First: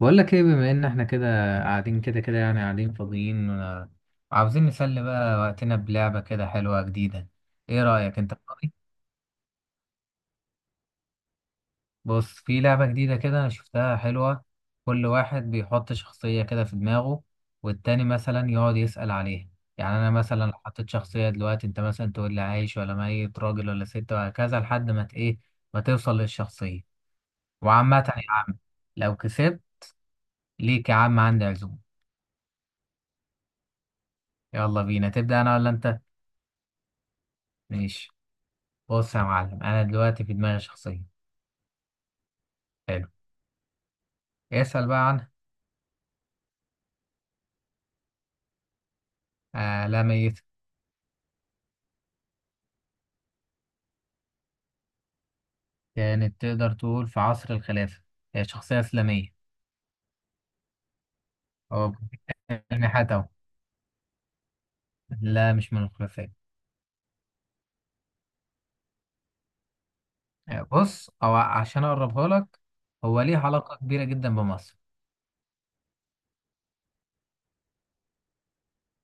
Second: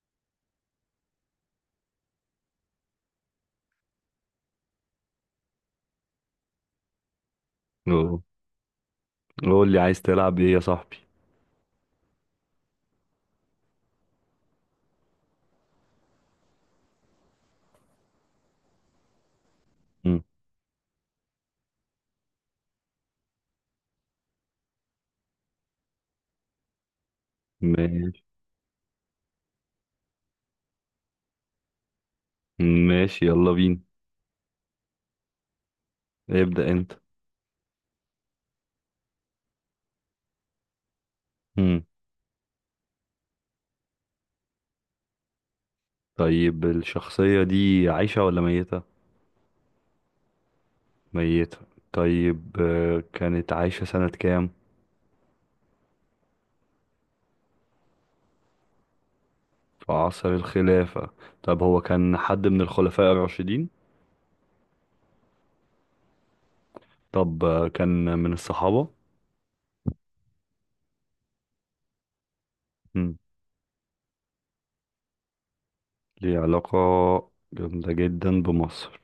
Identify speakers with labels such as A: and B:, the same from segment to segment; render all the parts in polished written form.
A: بقول لك ايه؟ بما ان احنا كده قاعدين كده كده يعني قاعدين فاضيين، وعاوزين نسلي بقى وقتنا بلعبة كده حلوة جديدة. ايه رأيك؟
B: أوه.
A: انت فاضي؟
B: قول لي عايز تلعب ايه يا صاحبي؟
A: بص، في لعبة جديدة كده انا شفتها حلوة. كل واحد بيحط شخصية كده في دماغه والتاني مثلا يقعد يسأل عليها. يعني انا
B: مم.
A: مثلا لو حطيت شخصية دلوقتي، انت مثلا تقول لي عايش ولا ميت، راجل ولا ست، وهكذا لحد ما ت- ايه ما توصل للشخصية. وعامة
B: ماشي
A: يا عم، لو كسبت ليك يا عم عندي عزومة.
B: ماشي يلا بينا.
A: يلا بينا، تبدأ انا ولا انت؟
B: ابدأ انت.
A: ماشي. بص يا معلم، انا دلوقتي في دماغي شخصيه.
B: مم.
A: حلو، اسال بقى عنها.
B: طيب الشخصية دي عايشة ولا ميتة؟
A: آه، لا ميت.
B: ميتة. طيب، كانت عايشة سنة كام؟
A: كانت تقدر تقول في عصر الخلافه، هي شخصيه اسلاميه.
B: في عصر الخلافة. طب هو
A: هو
B: كان حد من الخلفاء
A: حتى أهو.
B: الراشدين؟
A: لا مش من الخلفاء.
B: طب، كان من الصحابة؟
A: بص، او عشان اقربها لك،
B: مم.
A: هو ليه علاقه كبيره جدا بمصر.
B: ليه علاقة جامدة جدا بمصر.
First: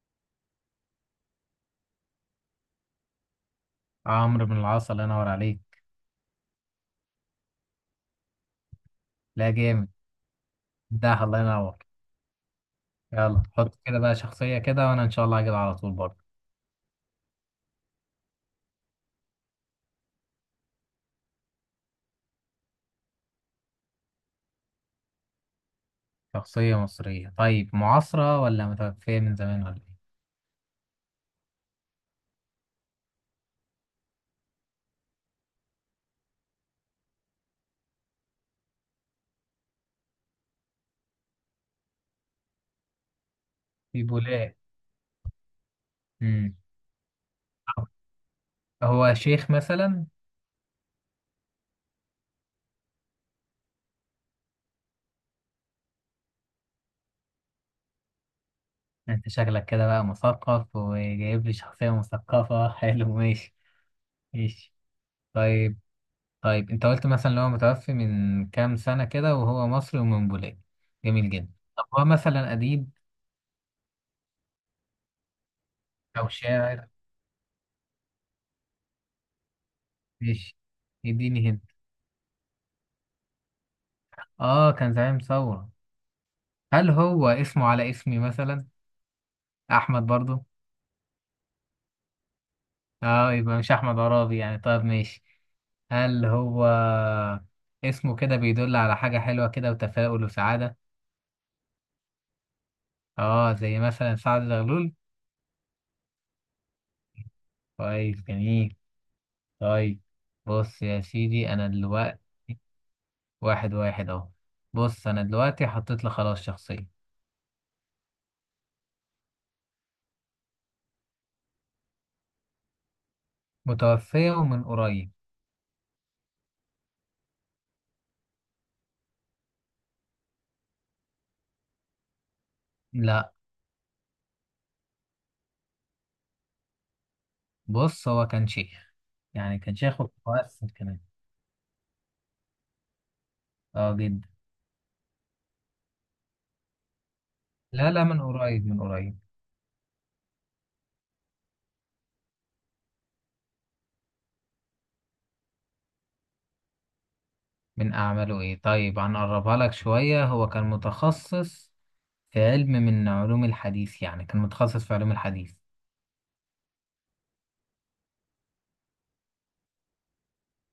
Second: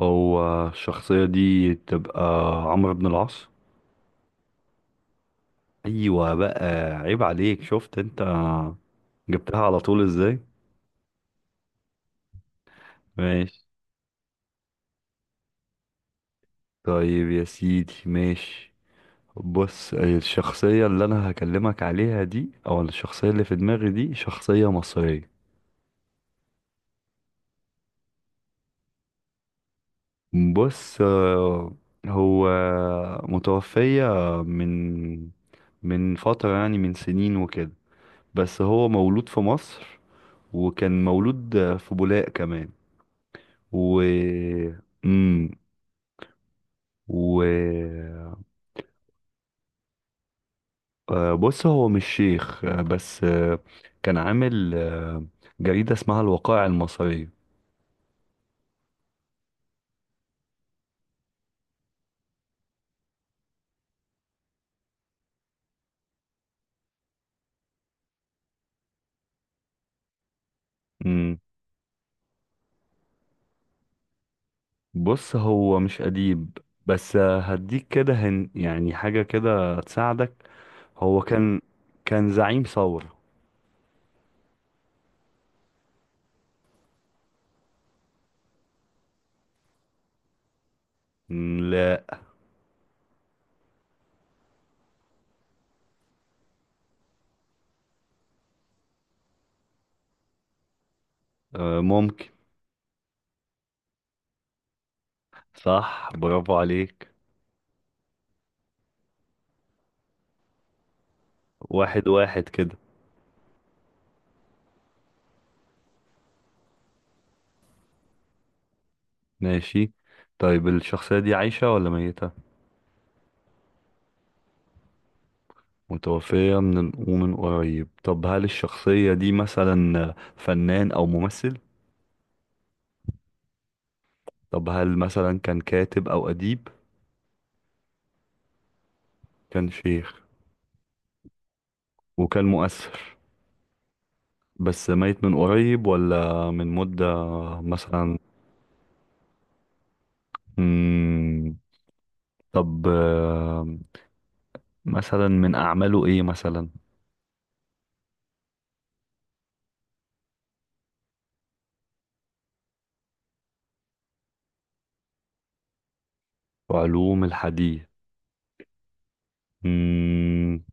B: هو الشخصية دي تبقى عمرو بن العاص؟
A: عمرو بن العاص، الله ينور عليك.
B: ايوه بقى. عيب عليك، شفت انت
A: لا
B: جبتها على
A: جامد
B: طول ازاي؟
A: ده، الله ينور. يلا
B: ماشي.
A: حط كده بقى شخصيه كده وانا ان شاء الله هجيبها على طول برضه.
B: طيب يا سيدي، ماشي. بص، الشخصية اللي انا هكلمك عليها دي او الشخصية اللي في دماغي دي شخصية مصرية.
A: شخصيه مصريه؟ طيب معاصره ولا متوفيه من زمان ولا ايه؟
B: بص، هو متوفية من من فترة، يعني من سنين وكده، بس هو مولود في مصر، وكان مولود في بولاق كمان. و
A: في بولاق.
B: مم.
A: امم
B: و
A: هو شيخ مثلا؟
B: آه، بص، هو مش شيخ، بس، كان عامل، جريدة اسمها الوقائع المصرية.
A: انت شكلك كده بقى مثقف وجايب لي شخصية مثقفة حلو، ماشي. ماشي. طيب. طيب انت قلت مثلا ان هو متوفي من كام سنة كده وهو مصري ومن بولاد. جميل
B: مم.
A: جدا. طب هو مثلا أديب
B: بص، هو مش
A: أو
B: أديب،
A: شاعر؟
B: بس، هديك كده هن يعني حاجة كده تساعدك.
A: ماشي،
B: هو
A: يديني هنا.
B: كان زعيم ثورة.
A: اه، كان زعيم ثورة. هل هو اسمه على اسمي مثلا، أحمد برضو؟
B: مم، لا.
A: اه، يبقى مش أحمد عرابي يعني. طيب ماشي. هل هو اسمه كده بيدل على حاجة حلوة كده وتفاؤل وسعادة؟
B: آه، ممكن.
A: اه زي مثلا سعد زغلول.
B: صح، برافو عليك.
A: كويس، جميل. طيب بص يا سيدي، انا
B: واحد
A: دلوقتي.
B: واحد كده.
A: واحد واحد اهو. بص انا دلوقتي حطيت لك خلاص شخصية.
B: ماشي. طيب الشخصية دي عايشة ولا ميتة؟
A: متوفية ومن قريب.
B: متوفية من ومن قريب. طب هل الشخصية دي مثلا فنان أو ممثل؟
A: لا،
B: طب هل مثلا كان كاتب أو أديب؟
A: بص هو كان شيخ، يعني
B: كان
A: كان شيخ
B: شيخ
A: ومؤثر كمان.
B: وكان مؤثر.
A: اه جدا.
B: بس ميت من قريب ولا من مدة
A: لا لا،
B: مثلا؟
A: من قريب من قريب.
B: مم. طب، مثلا من أعماله إيه مثلا؟
A: من اعماله ايه؟ طيب هنقربها لك شوية، هو كان متخصص في علم من علوم الحديث، يعني كان متخصص في علوم الحديث.
B: علوم الحديث. مم.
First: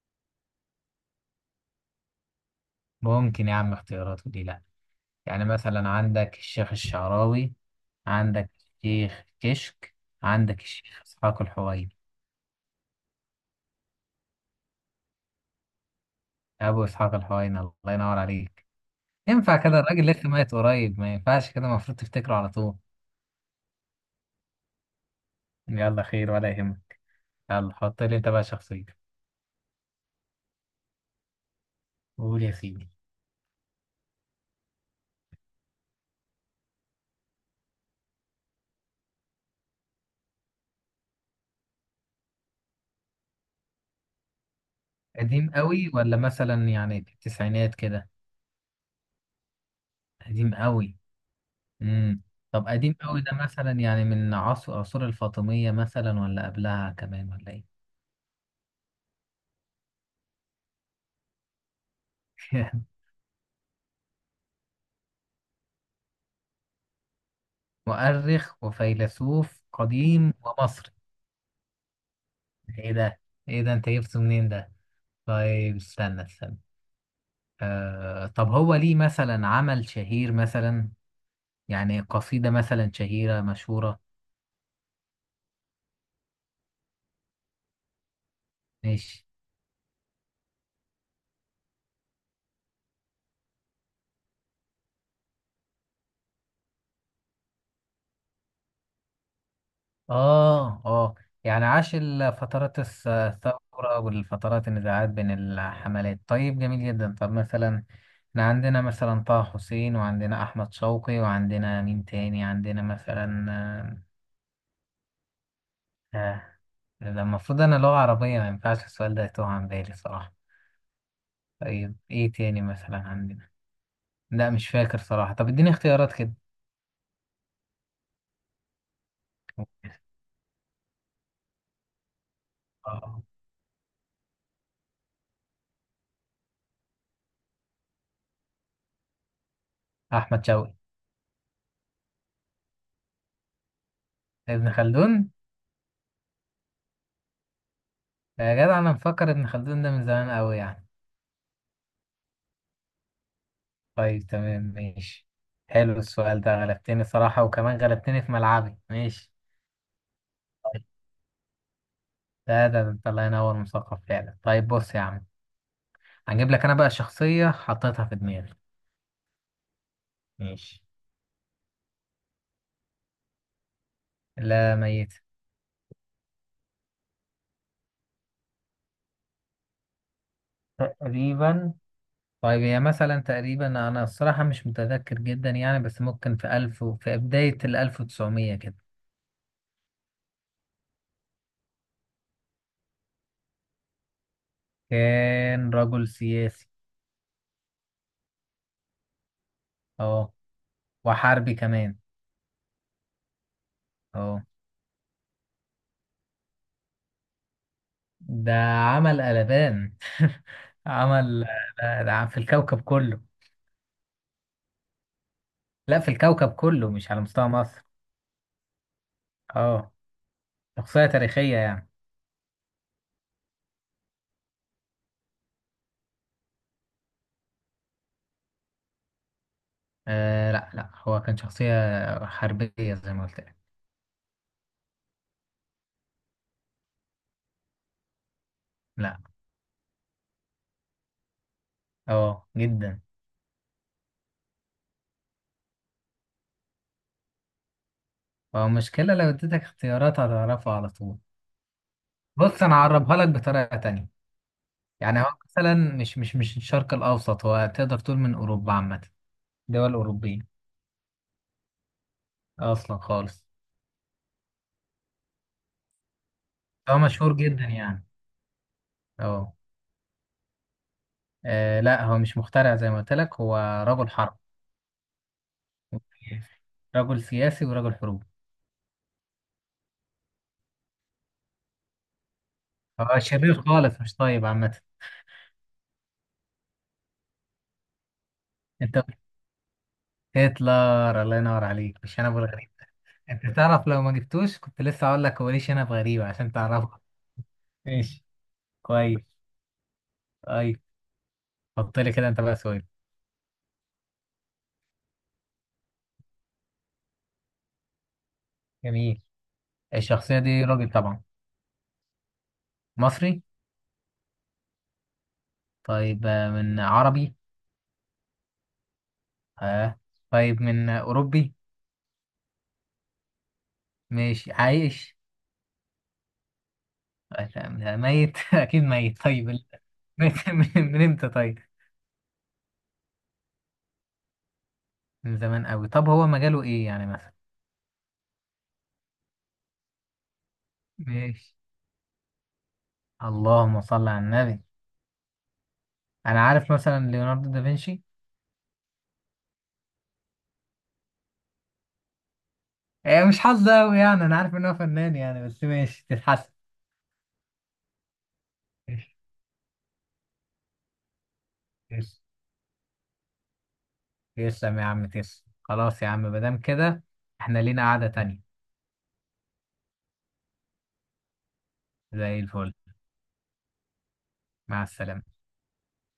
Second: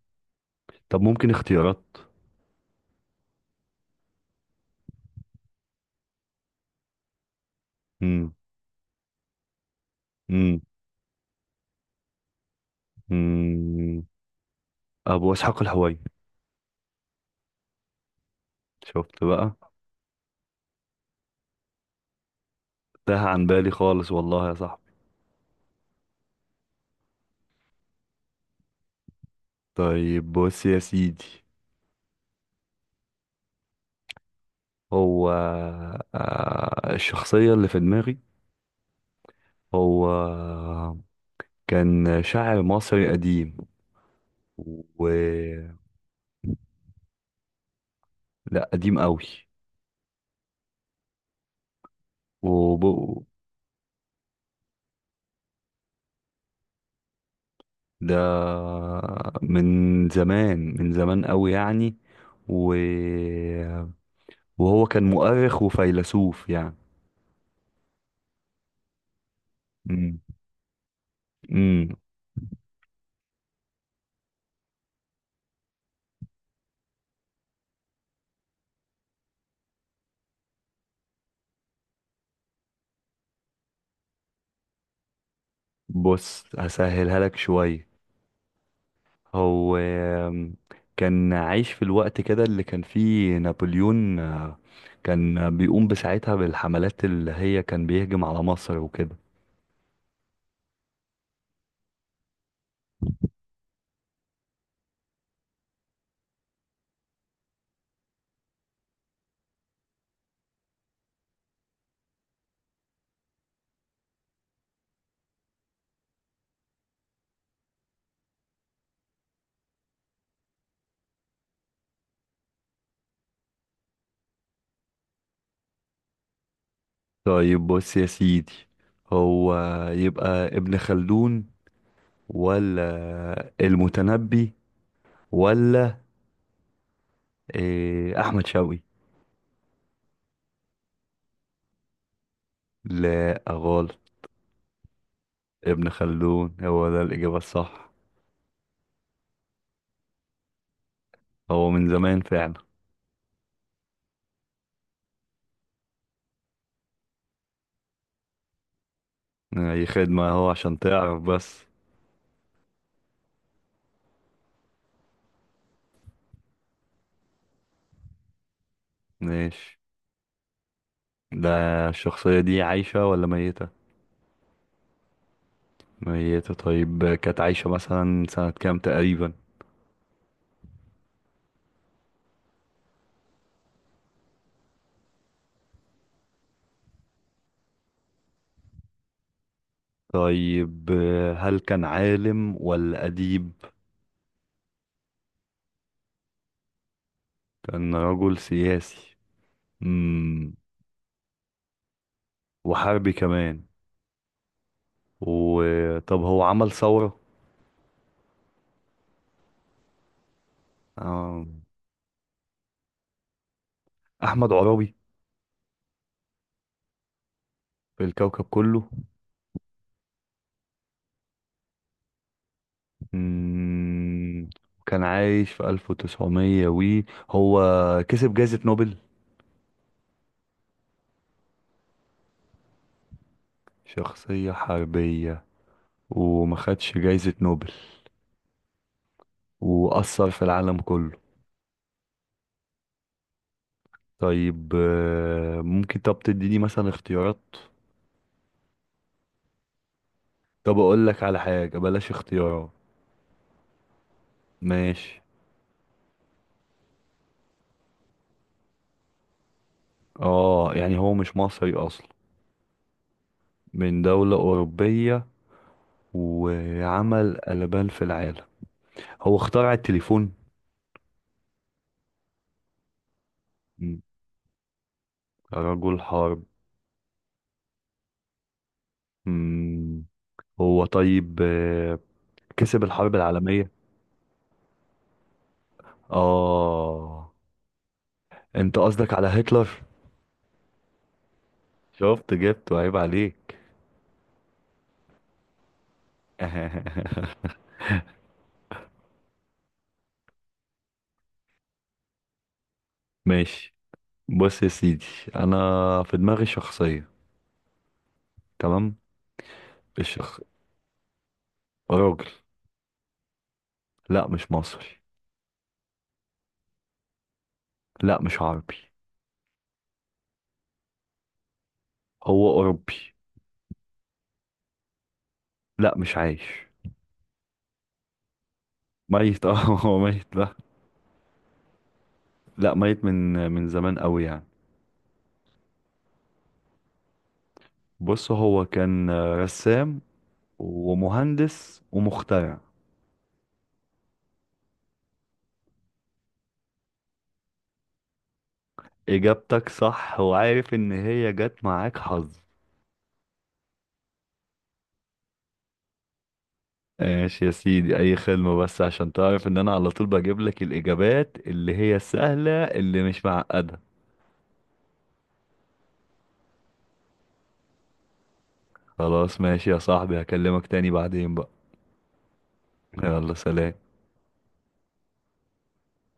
B: طب ممكن اختيارات؟
A: ممكن يا عم اختياراته دي. يعني مثلا عندك الشيخ الشعراوي،
B: مم.
A: عندك الشيخ كشك،
B: مم.
A: عندك الشيخ إسحاق الحويني.
B: مم. أبو إسحاق الحويني.
A: أبو إسحاق الحويني، الله ينور عليك.
B: شفت بقى.
A: ينفع كده؟ الراجل لسه ميت قريب، ما ينفعش كده، المفروض تفتكره على طول.
B: تاه عن بالي خالص والله يا صاحبي.
A: يلا خير ولا يهمك، يلا حط لي أنت بقى شخصية.
B: طيب بص يا سيدي،
A: قول يا سيدي.
B: هو آه، الشخصية اللي في دماغي. هو كان شاعر مصري قديم. و
A: قديم قوي ولا مثلا يعني في التسعينات كده؟
B: لا، قديم قوي.
A: قديم قوي. امم طب
B: وب...
A: قديم قوي ده مثلا يعني من عصر عصور الفاطمية مثلا ولا قبلها كمان ولا إيه؟
B: ده من زمان، من زمان قوي يعني. و... وهو كان مؤرخ وفيلسوف يعني.
A: مؤرخ وفيلسوف
B: امم
A: قديم ومصري؟
B: أمم.
A: ايه ده، ايه ده انت جبته منين ده؟ طيب استنى استنى. آه، طب هو ليه مثلا عمل شهير مثلا، يعني قصيدة مثلا شهيرة مشهورة؟
B: بص، هسهلها لك شوية.
A: ماشي.
B: هو كان عايش في الوقت كده اللي كان فيه نابليون، كان بيقوم بساعتها بالحملات اللي هي كان بيهجم على مصر وكده.
A: اه اه. يعني عاش فترات الثورة والفترات النزاعات بين الحملات. طيب جميل جدا. طب مثلا احنا عندنا مثلا طه حسين، وعندنا احمد شوقي، وعندنا مين تاني عندنا مثلا، آه، آه. ده المفروض أنا لغة عربية، ما ينفعش السؤال ده يتوه عن بالي صراحة. طيب إيه تاني مثلا عندنا؟ لا مش فاكر صراحة. طب إديني اختيارات كده.
B: طيب بص يا سيدي، هو يبقى ابن خلدون
A: آه.
B: ولا المتنبي ولا أحمد شوقي؟
A: أحمد شوقي.
B: لا، غلط.
A: ابن خلدون.
B: ابن خلدون هو ده الإجابة الصح.
A: يا جدع، أنا مفكر ابن خلدون ده من زمان أوي يعني.
B: هو من زمان فعلا.
A: طيب تمام ماشي. حلو السؤال ده، غلبتني صراحة وكمان غلبتني في ملعبي. ماشي.
B: أي خدمة، هو عشان
A: طيب.
B: تعرف بس.
A: ده انت الله ينور مثقف فعلا. طيب بص يا عم، هجيب لك انا بقى شخصية حطيتها في دماغي.
B: ماشي.
A: ماشي.
B: ده الشخصية دي عايشة ولا ميتة؟
A: لا ميت.
B: ميتة. طيب كانت عايشة مثلا سنة كام تقريبا؟
A: تقريبا. طيب هي مثلا تقريبا أنا الصراحة مش متذكر جدا يعني، بس ممكن في في بداية الألف وتسعمية كده.
B: طيب هل كان عالم ولا أديب؟
A: كان رجل سياسي.
B: كان رجل سياسي.
A: اه،
B: مم.
A: وحربي كمان.
B: وحربي كمان.
A: اه.
B: وطب هو عمل ثورة؟
A: ده عمل قلبان
B: آه،
A: عمل ده في الكوكب كله.
B: أحمد عرابي؟
A: لا في الكوكب كله، مش على مستوى مصر.
B: في الكوكب كله.
A: اه، شخصية تاريخية يعني.
B: مم. كان عايش في 1900 وي. هو كسب جائزة نوبل؟
A: آه لا لا، هو كان شخصية حربية زي ما قلت لك.
B: شخصية حربية، وما خدش جائزة نوبل،
A: لا.
B: وأثر في العالم كله.
A: اه جدا.
B: طيب، ممكن طب تديني مثلا اختيارات؟
A: هو مشكلة لو اديتك اختيارات هتعرفه
B: طب
A: على
B: أقول
A: طول.
B: لك على حاجة، بلاش
A: بص
B: اختيارات.
A: انا اعربها لك بطريقه تانية. يعني
B: ماشي.
A: هو مثلا مش الشرق الاوسط، هو تقدر تقول من اوروبا عامه. دول اوروبيه
B: اه، يعني هو مش مصري أصلا؟
A: اصلا خالص.
B: من دولة أوروبية
A: هو مشهور
B: وعمل
A: جدا
B: قلبان في
A: يعني.
B: العالم. هو
A: اه.
B: اخترع التليفون؟
A: آه، لا هو مش مخترع زي ما قلت لك، هو
B: مم.
A: رجل حرب
B: رجل حرب.
A: وسياسي. رجل سياسي ورجل حروب.
B: مم. هو طيب، كسب الحرب
A: هو شرير
B: العالمية؟
A: خالص، مش طيب عامه.
B: اه، انت
A: انت
B: قصدك
A: قلت
B: على هتلر.
A: هتلر، الله ينور عليك، مش انا
B: شفت،
A: ابو الغريب
B: جبته،
A: ده.
B: عيب
A: انت
B: عليك.
A: تعرف لو ما جبتوش كنت لسه هقول لك هو ليه شنب غريب عشان تعرفه. ماشي. كويس. طيب حط لي كده انت بقى سؤال.
B: ماشي. بص يا سيدي، انا في دماغي شخصية. تمام.
A: جميل.
B: الشخ
A: الشخصية دي راجل طبعا.
B: راجل.
A: مصري؟
B: لا، مش مصري.
A: طيب، من عربي؟
B: لا، مش عربي.
A: آه. طيب من أوروبي؟
B: هو اوروبي.
A: مش عايش؟
B: لا، مش عايش.
A: آه، لا، لا، ميت أكيد ميت.
B: ميت،
A: طيب
B: اه. هو ميت
A: ميت
B: بقى.
A: من إمتى طيب؟
B: لا، ميت من زمان قوي يعني.
A: من زمان أوي؟ طب هو مجاله إيه يعني مثلا؟
B: بص، هو كان رسام
A: ماشي.
B: ومهندس ومخترع.
A: اللهم صل على النبي. أنا عارف مثلا ليوناردو دافنشي.
B: اجابتك صح، وعارف ان هي جت معاك حظ.
A: آه، مش حظ أوي يعني. أنا عارف إن هو فنان يعني، بس ماشي، تتحسن.
B: ماشي يا سيدي، اي خدمة، بس
A: ماشي،
B: عشان تعرف ان انا على طول بجيب لك الاجابات اللي هي
A: ماشي.
B: السهلة، اللي مش معقدة.
A: تسلم يا عم، تسلم. خلاص يا عم مادام كده، إحنا لينا قعدة تانية.
B: خلاص ماشي يا صاحبي، هكلمك تاني بعدين بقى.
A: زي الفل.
B: يلا سلام.
A: مع السلامة.